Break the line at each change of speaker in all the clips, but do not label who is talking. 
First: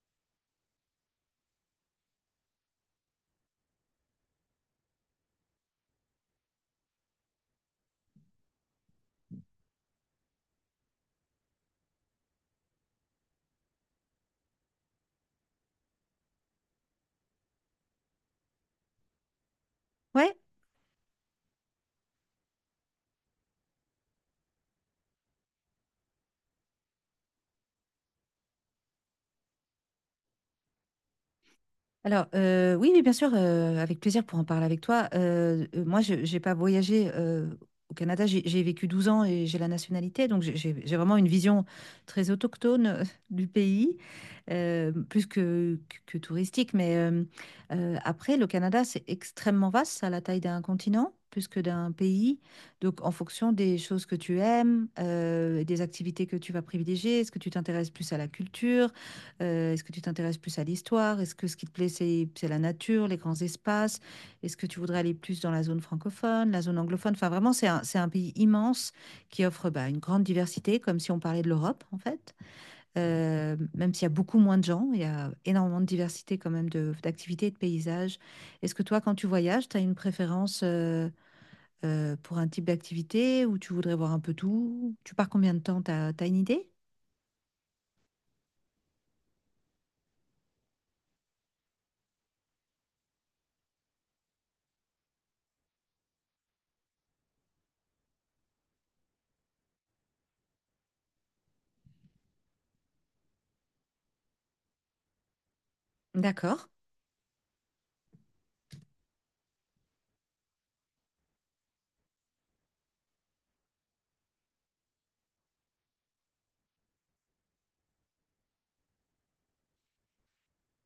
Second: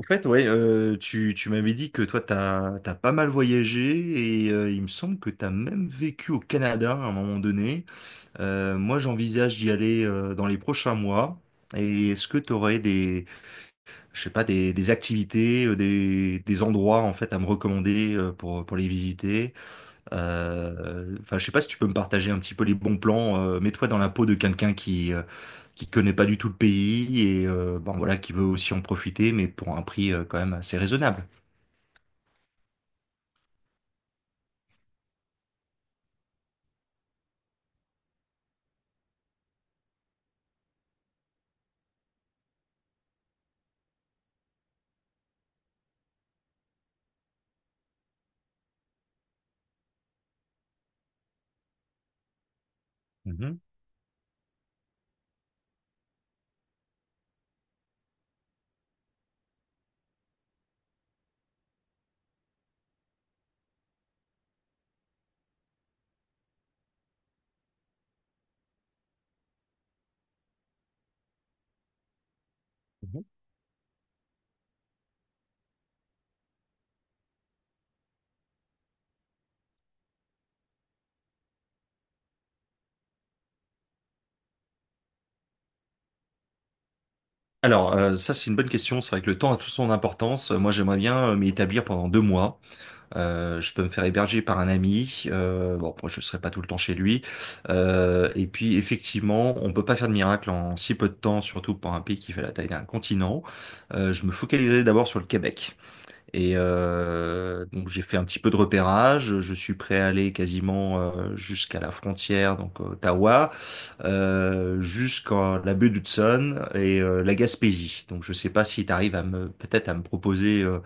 En fait, ouais, tu m'avais dit que toi, t'as pas mal voyagé et il me semble que t'as même vécu au Canada à un moment donné. Moi, j'envisage d'y aller dans les prochains mois. Et est-ce que tu aurais je sais pas, des activités, des endroits en fait à me recommander pour les visiter?
Ouais,
Enfin, je sais pas si tu peux me partager un petit peu les bons plans. Mets-toi dans la peau de quelqu'un qui connaît pas du tout le pays et bon, voilà, qui veut aussi en profiter, mais pour un prix quand même assez raisonnable.
alors oui, mais bien sûr, avec plaisir pour en parler avec toi. Moi, je n'ai pas voyagé au Canada, j'ai vécu 12 ans et j'ai la nationalité, donc j'ai vraiment une vision très autochtone du pays, plus que touristique. Mais après, le Canada, c'est extrêmement vaste, ça a la taille d'un continent, plus que d'un pays. Donc, en fonction
Mhm,
des choses que tu aimes, des activités que tu vas privilégier, est-ce que tu t'intéresses plus à la culture? Est-ce que tu t'intéresses plus à l'histoire? Est-ce que ce qui te plaît, c'est la nature, les grands espaces? Est-ce que tu voudrais aller plus dans la zone francophone, la zone anglophone? Enfin, vraiment, c'est un pays immense qui offre bah, une grande diversité, comme si on parlait de l'Europe, en fait.
mhm.
Même s'il y a beaucoup moins de gens, il y a énormément de diversité quand même d'activités et de paysages. Est-ce que toi, quand tu voyages, tu as une préférence pour un type d'activité ou tu voudrais voir un peu tout? Tu pars combien de temps? T'as une idée?
Alors, ça c'est une bonne question. C'est vrai que le temps a toute son importance. Moi, j'aimerais bien m'y établir pendant 2 mois. Je peux me faire héberger par un ami. Bon, moi, je serai pas tout le temps chez lui. Et puis, effectivement, on peut pas faire de miracle en si peu de temps, surtout pour un pays qui fait la taille d'un continent. Je me focaliserai d'abord sur le Québec. Et
D'accord.
euh, donc, j'ai fait un petit peu de repérage. Je suis prêt à aller quasiment jusqu'à la frontière, donc Ottawa. Jusqu'à la baie d'Hudson et la Gaspésie. Donc je sais pas si tu arrives à me peut-être à me proposer euh,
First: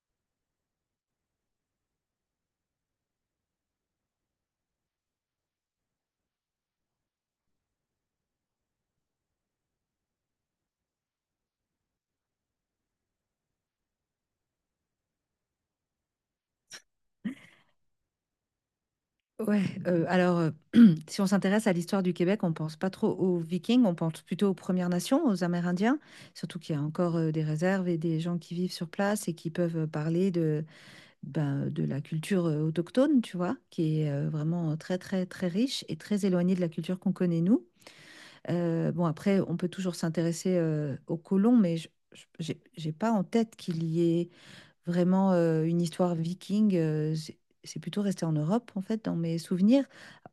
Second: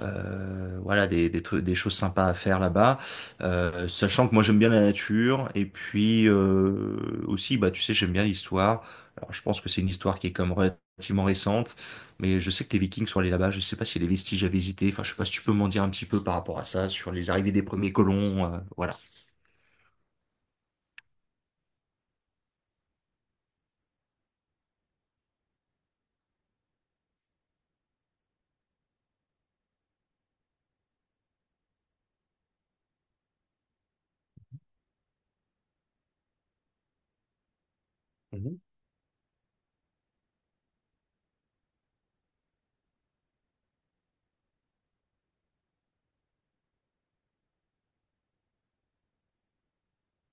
euh, voilà des trucs, des choses sympas à faire là-bas. Sachant que moi j'aime bien la nature et puis aussi bah tu sais j'aime bien l'histoire. Alors je pense que c'est une histoire qui est comme relativement récente, mais je sais que les Vikings sont allés là-bas. Je sais pas s'il y a des vestiges à visiter. Enfin je sais pas si tu peux m'en dire un petit peu par rapport à ça sur les arrivées des premiers colons. Voilà.
Ouais, alors, si on s'intéresse à l'histoire du Québec, on pense pas trop aux Vikings, on pense plutôt aux Premières Nations, aux Amérindiens, surtout qu'il y a encore, des réserves et des gens qui vivent sur place et qui peuvent, parler de, ben, de la culture, autochtone, tu vois? Qui est, vraiment très, très, très riche et très éloignée de la culture qu'on connaît nous.
Mmh mh.
Bon après, on peut toujours s'intéresser, aux colons, mais je j'ai pas en tête qu'il y ait vraiment, une histoire viking, c'est plutôt resté en Europe en fait dans mes souvenirs.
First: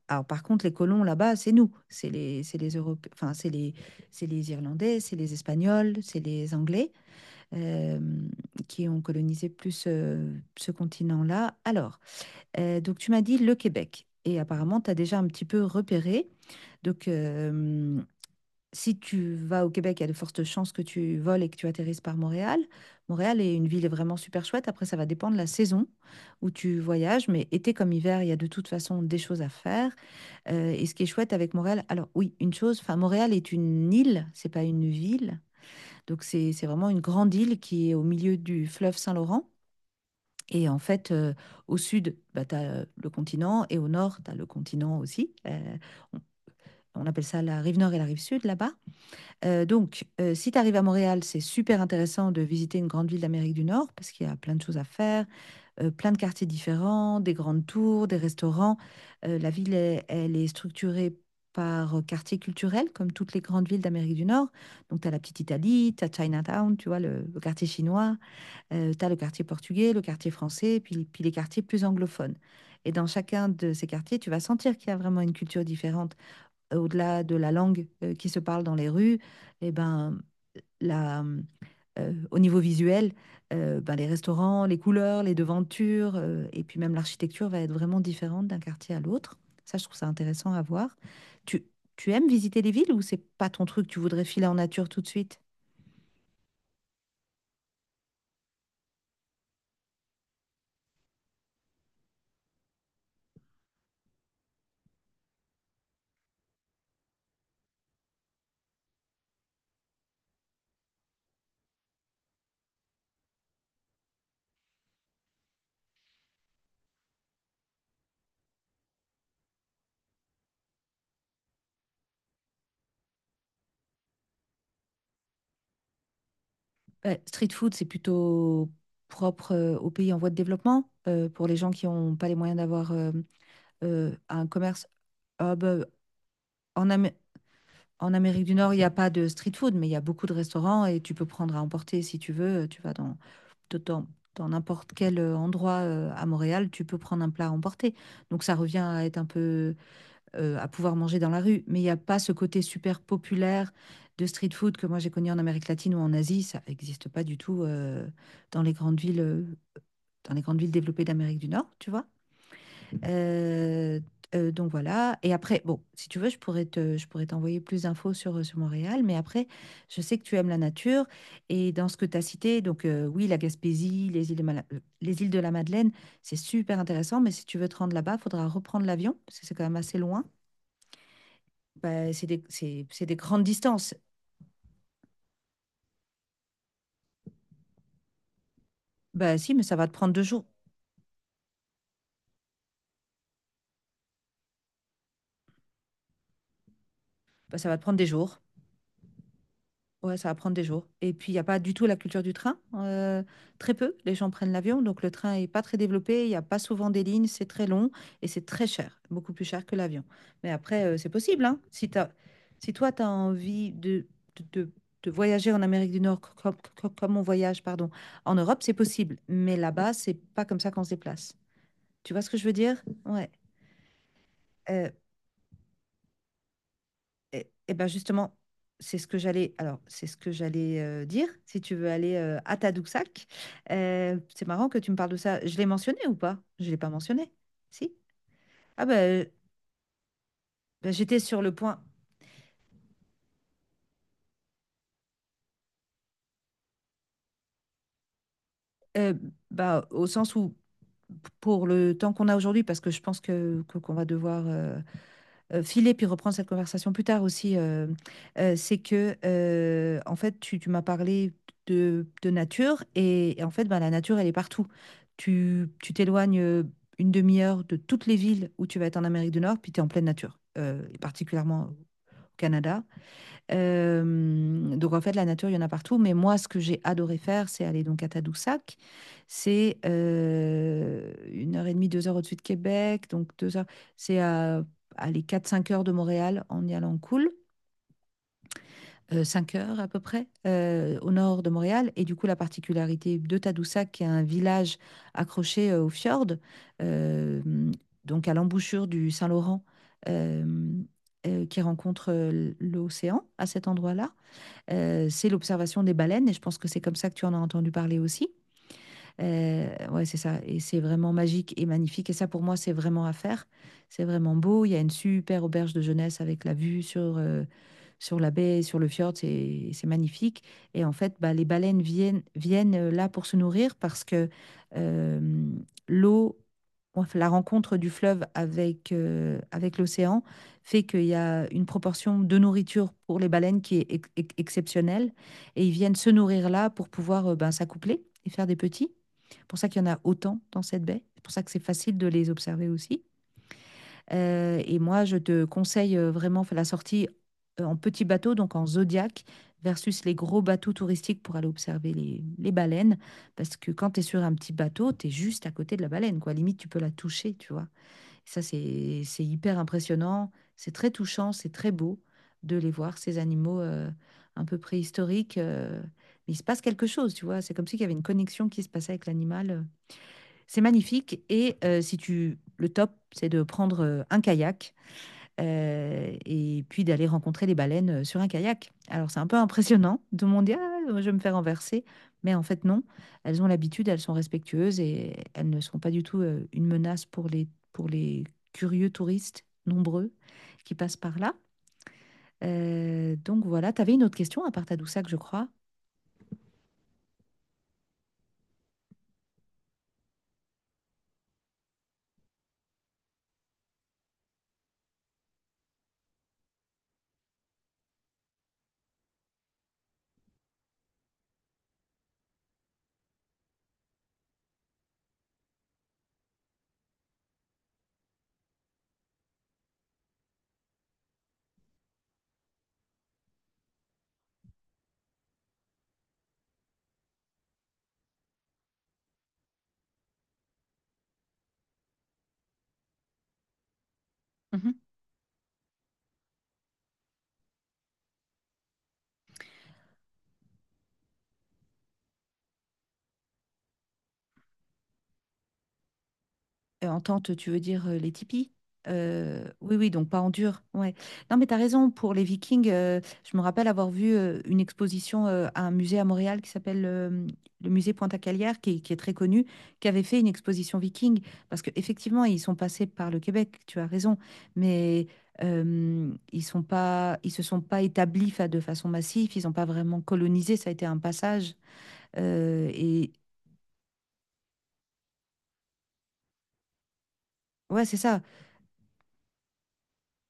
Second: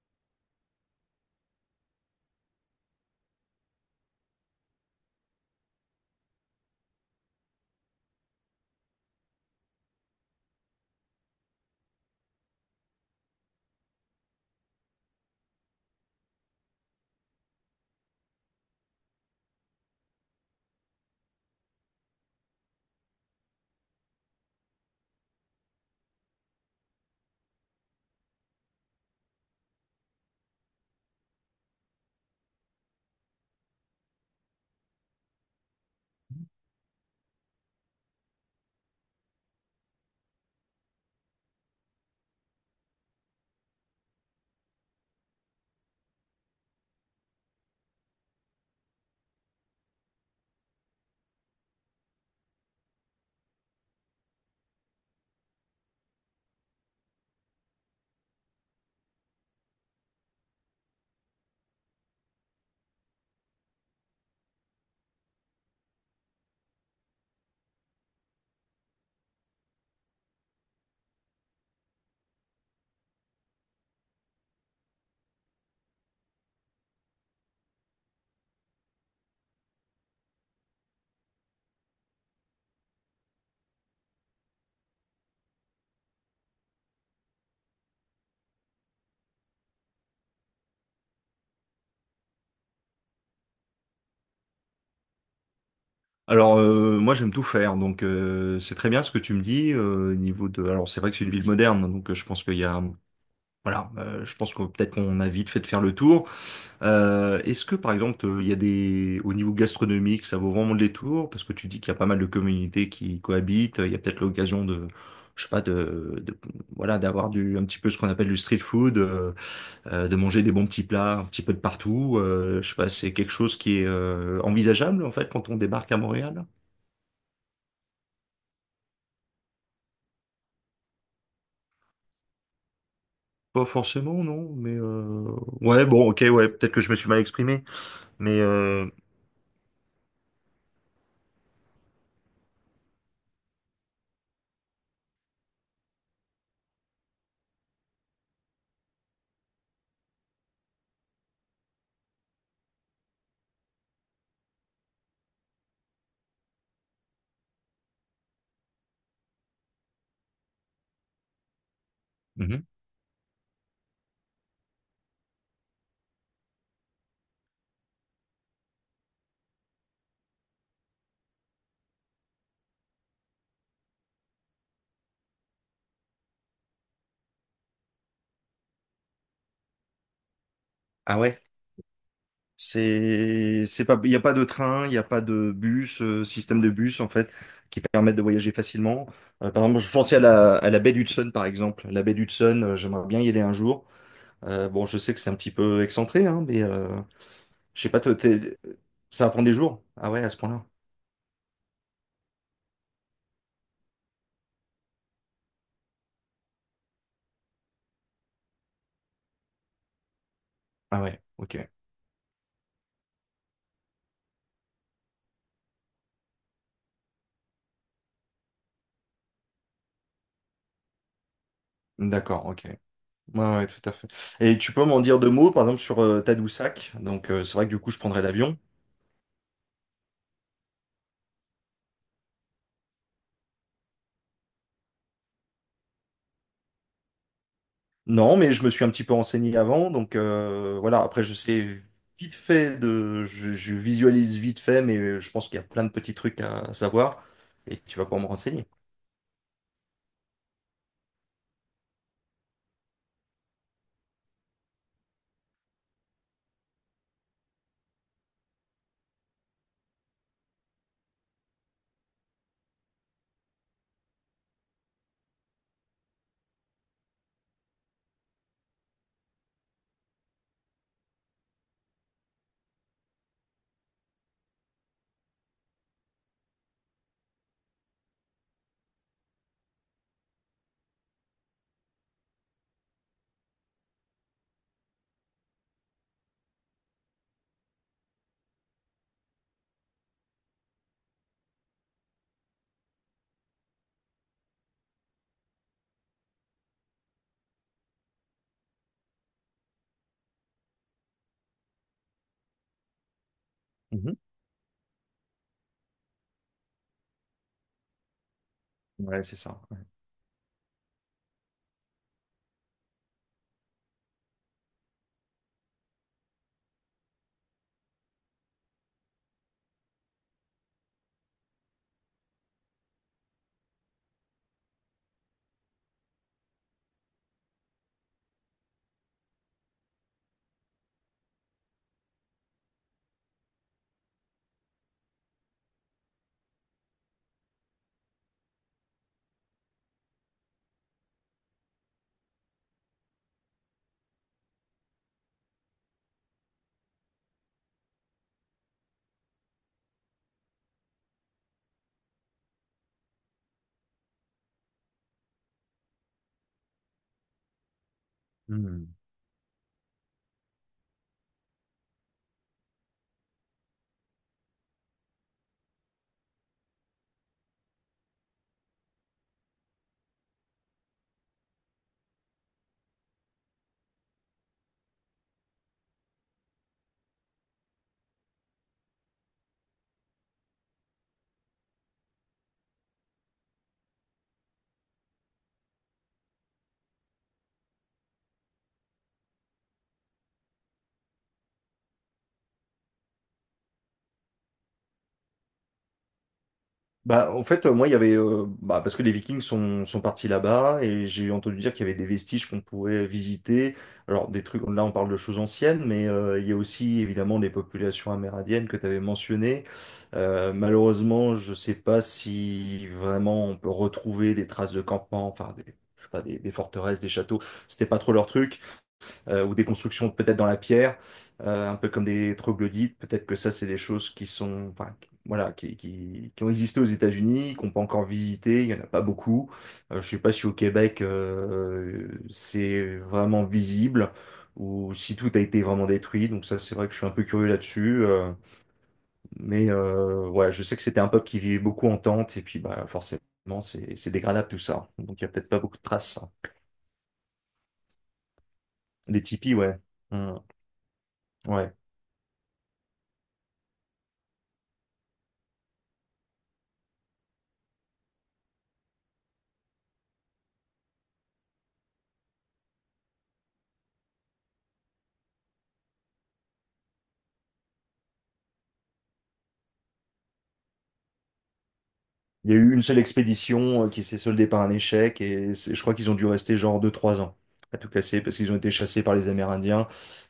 Alors, par contre, les colons là-bas, c'est nous, enfin, c'est les Irlandais, c'est les Espagnols, c'est les Anglais euh, qui ont colonisé plus ce continent-là. Alors, donc tu m'as dit le Québec, et apparemment, tu as déjà un petit peu repéré. Donc, si tu vas au Québec, il y a de fortes chances que tu voles et que tu atterrisses par Montréal. Montréal est une ville vraiment super chouette. Après, ça va dépendre de la saison où tu voyages, mais été comme hiver, il y a de toute façon des choses à faire. Et ce qui est chouette avec Montréal, alors oui, une chose, enfin Montréal est une île, c'est pas une ville. Donc c'est vraiment une grande île qui est au milieu du fleuve Saint-Laurent. Et en fait, au sud, bah, tu as le continent et au nord, tu as le continent aussi. On on appelle ça la rive nord et la rive sud là-bas. Si tu arrives à Montréal, c'est super intéressant de visiter une grande ville d'Amérique du Nord parce qu'il y a plein de choses à faire, plein de quartiers différents, des grandes tours, des restaurants. La ville, elle est structurée par quartier culturel, comme toutes les grandes villes d'Amérique du Nord. Donc, tu as la petite Italie, tu as Chinatown, tu vois, le quartier chinois. Tu as le quartier portugais, le quartier français, puis les quartiers plus anglophones. Et dans chacun de ces quartiers, tu vas sentir qu'il y a vraiment une culture différente au-delà de la langue qui se parle dans les rues, eh ben, la, au niveau visuel, ben, les restaurants, les couleurs, les devantures, et puis même l'architecture va être vraiment différente d'un quartier à l'autre. Ça, je trouve ça intéressant à voir. Tu, tu aimes visiter les villes ou c'est pas ton truc, tu voudrais filer en nature tout de suite?
Alors, moi j'aime tout faire donc c'est très bien ce que tu me dis. Heu, niveau de alors c'est vrai que c'est une ville moderne, donc je pense qu'il y a. Voilà, je pense que peut-être qu'on a vite fait de faire le tour. Est-ce que par exemple, il y a au niveau gastronomique, ça vaut vraiment le détour? Parce que tu dis qu'il y a pas mal de communautés qui cohabitent. Il y a peut-être l'occasion de, je sais pas, de, voilà, d'avoir un petit peu ce qu'on appelle du street food, de manger des bons petits plats un petit peu de partout. Je sais pas, c'est quelque chose qui est envisageable en fait quand on débarque à Montréal?
Street food, c'est plutôt propre aux pays en voie de développement, pour les gens qui n'ont pas les moyens d'avoir
Pas forcément,
un
non. Mais
commerce.
euh,
Ah bah,
ouais, bon, ok, ouais, peut-être que
en
je me suis
Am-
mal exprimé,
en
mais
Amérique du Nord, il n'y
euh...
a pas de street food, mais il y a beaucoup de restaurants et tu peux prendre à emporter si tu veux. Tu vas dans, dans n'importe quel endroit à Montréal, tu peux prendre un plat à emporter. Donc ça revient à être un peu à pouvoir manger dans la rue, mais il n'y a pas ce côté super populaire de street food que moi j'ai connu en Amérique latine ou en Asie. Ça n'existe pas du tout dans les grandes villes, euh, dans les grandes villes développées d'Amérique du Nord, tu vois.
Mhm.
Euh, donc voilà. Et après, bon, si tu veux, je pourrais t'envoyer plus d'infos sur Montréal. Mais après, je sais que tu aimes la nature. Et dans ce que tu as cité, donc oui, la Gaspésie, les îles de la Madeleine, c'est super intéressant. Mais si tu veux te rendre là-bas, il faudra reprendre l'avion, parce que c'est quand même assez loin.
Ah ouais.
Bah, c'est des grandes
C'est
distances.
pas, il n'y a pas de train, il n'y a pas de bus, système de bus en fait, qui permettent de voyager facilement.
Bah
Euh,
si,
par
mais ça
exemple,
va
je
te prendre
pensais à
2 jours.
la baie d'Hudson par exemple. La baie d'Hudson, j'aimerais bien y aller un jour. Bon, je sais que c'est un petit peu excentré, hein, mais
Bah, ça va te
je sais
prendre
pas,
des
toi,
jours.
ça prend des jours? Ah
Ouais,
ouais,
ça
à
va
ce
prendre des
point-là?
jours. Et puis, il n'y a pas du tout la culture du train. Très peu, les gens prennent l'avion. Donc, le train n'est pas très développé. Il n'y a pas souvent des lignes. C'est très long et c'est très cher. Beaucoup plus cher que l'avion. Mais après,
Ah
c'est
ouais,
possible,
ok.
hein. Si toi, tu as envie de, de- de voyager en Amérique du Nord comme, on voyage, pardon, en Europe, c'est possible. Mais là-bas, c'est pas comme ça qu'on se déplace. Tu vois ce que je
D'accord,
veux
ok.
dire? Ouais.
Ouais, ouais, tout à fait. Et tu peux
euh,
m'en dire deux mots, par exemple, sur Tadoussac. Donc,
Eh,
euh, c'est vrai que
eh
du
ben
coup, je prendrais
justement,
l'avion.
c'est ce que j'allais. Alors, c'est ce que j'allais dire. Si tu veux aller à Tadoussac, c'est marrant que tu me parles de ça. Je l'ai mentionné ou pas? Je l'ai pas mentionné. Si?
Non, mais je me suis
Ah
un petit peu
ben,
renseigné avant, donc,
ben,
voilà.
j'étais
Après,
sur le point.
je visualise vite fait, mais je pense qu'il y a plein de petits trucs à savoir et tu vas pouvoir me renseigner.
euh, bah, au sens où pour le temps qu'on a aujourd'hui, parce que je pense qu'on va devoir filer puis reprendre cette conversation plus tard aussi, c'est que, en fait, tu m'as parlé de nature et en fait, ben, la nature, elle est partout. Tu t'éloignes une demi-heure de toutes les villes où tu vas être en Amérique du Nord, puis tu es en pleine nature, et particulièrement au Canada. Donc en fait, la nature, il y en a partout, mais moi, ce que j'ai adoré faire, c'est aller donc à Tadoussac. C'est, 1 heure et demie, 2 heures au-dessus de Québec, donc 2 heures c'est à, aller 4, 5 heures de Montréal en y allant cool, 5 heures à peu près, au nord de Montréal et du coup, la particularité de Tadoussac, qui est un village accroché, au fjord, hem, donc à l'embouchure du Saint-Laurent, hem, qui rencontre, l'océan à cet endroit-là
Mhm.
euh, c'est l'observation des baleines, et je pense que c'est comme ça que tu en as entendu parler aussi.
Ouais, c'est ça.
Euh,
Ouais.
ouais, c'est ça. Et c'est vraiment magique et magnifique. Et ça, pour moi, c'est vraiment à faire. C'est vraiment beau. Il y a une super auberge de jeunesse avec la vue sur la baie, sur le fjord. C'est magnifique. Et en fait, bah, les baleines viennent là pour se nourrir parce que euh, l'eau, enfin, la rencontre du fleuve avec l'océan fait qu'il y a une proportion de nourriture pour les baleines qui est exceptionnelle. Et ils viennent se nourrir là pour pouvoir ben, s'accoupler et faire des petits. C'est pour ça qu'il y en a autant dans cette baie. C'est pour ça que c'est facile de les observer aussi. Et moi, je te conseille vraiment fais la sortie en petit bateau, donc en Zodiac, versus les gros bateaux touristiques pour aller observer les baleines. Parce que quand tu es sur un petit bateau, tu es juste à côté de la baleine, quoi. Limite, tu peux la toucher, tu vois. Et ça,
Hmm.
c'est hyper impressionnant. C'est très touchant, c'est très beau de les voir, ces animaux un peu préhistoriques. Mais il se passe quelque chose, tu vois. C'est comme s'il y avait une connexion qui se passait avec l'animal. C'est magnifique. Et si tu, le top, c'est de prendre un kayak et puis d'aller rencontrer les baleines sur un kayak. Alors c'est un peu impressionnant de me dire, ah, je vais me faire renverser, mais en fait non. Elles ont l'habitude, elles sont respectueuses et elles ne sont pas du tout une menace pour les curieux touristes nombreux qui passent par là. Donc voilà, tu avais une autre question à part Tadoussac, je crois.
Bah, en fait, moi, il y avait. Bah, parce que les Vikings sont partis là-bas, et j'ai entendu dire qu'il y avait des vestiges qu'on pouvait visiter. Alors, des trucs, là, on parle de choses anciennes, mais il y a aussi, évidemment, les populations amérindiennes que tu avais mentionnées. Malheureusement, je sais pas si vraiment on peut retrouver des traces de campement, enfin, je sais pas, des forteresses, des châteaux. C'était pas trop leur truc, ou des constructions peut-être dans la pierre, un peu comme des troglodytes. Peut-être que ça, c'est des choses qui sont, enfin, voilà, qui ont existé aux États-Unis, qu'on peut encore visiter. Il y en a pas beaucoup. Je sais pas si au Québec, c'est vraiment visible
Mhm.
ou si tout a été vraiment détruit. Donc ça, c'est vrai que je suis un peu curieux là-dessus. Mais ouais, je sais que c'était un peuple qui vivait beaucoup en tente et puis bah forcément, c'est dégradable tout ça. Donc il y a peut-être pas beaucoup de traces.
En tente, tu veux dire les tipis?
Les
Euh,
tipis,
oui,
ouais.
oui, donc pas en
Hmm.
dur. Ouais. Non, mais tu as
Ouais.
raison, pour les Vikings, je me rappelle avoir vu une exposition à un musée à Montréal qui s'appelle le musée Pointe-à-Calière, qui est très connu, qui avait fait une exposition Viking, parce qu'effectivement, ils sont passés par le Québec, tu as raison, mais ils se sont pas établis de façon massive, ils n'ont pas vraiment colonisé, ça a été un passage.
Il y a eu une seule
Et
expédition qui s'est soldée par un échec et je crois qu'ils ont dû rester genre deux trois ans à
ouais,
tout
c'est
casser
ça.
parce qu'ils ont été chassés par les Amérindiens.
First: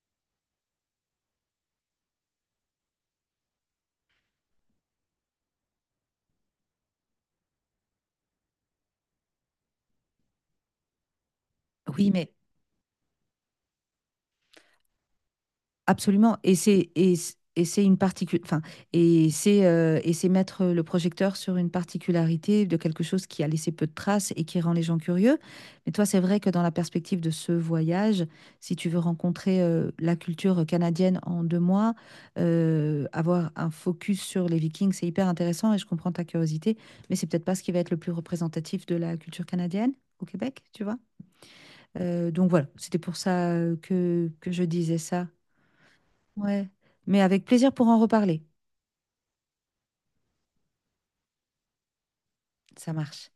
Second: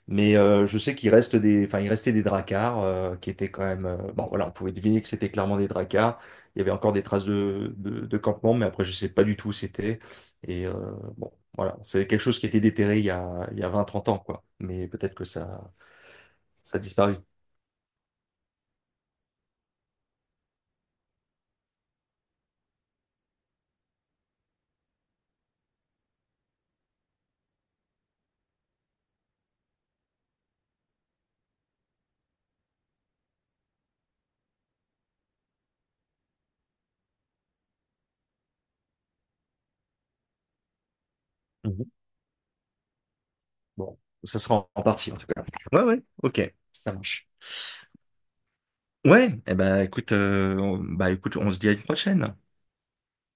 Mais je sais qu'il reste enfin, il restait des dracars qui étaient quand même. Bon, voilà, on pouvait deviner que c'était clairement des dracars. Il y avait encore des traces de campement, mais après, je sais pas du tout où c'était. Et bon, voilà, c'est
Oui,
quelque
mais...
chose qui était déterré il y a vingt trente ans, quoi. Mais peut-être que ça,
Absolument. Et
ça a
c'est
disparu.
et, c- et c'est une particu- enfin, et c'est mettre le projecteur sur une particularité de quelque chose qui a laissé peu de traces et qui rend les gens curieux. Mais toi, c'est vrai que dans la perspective de ce voyage, si tu veux rencontrer la culture canadienne en 2 mois, avoir un focus sur les Vikings, c'est hyper intéressant et je comprends ta curiosité, mais c'est peut-être pas ce qui va être le plus représentatif de la culture canadienne au Québec, tu vois.
Mhm.
Donc voilà, c'était pour ça
Bon,
que
ça
que
sera
je
en
disais
partie, en tout
ça.
cas. Ouais, ouais, ok,
Ouais.
ça
Mais
marche.
avec plaisir pour en reparler.
Ouais, eh ben écoute, bah écoute, on se dit à une prochaine.
Ça marche.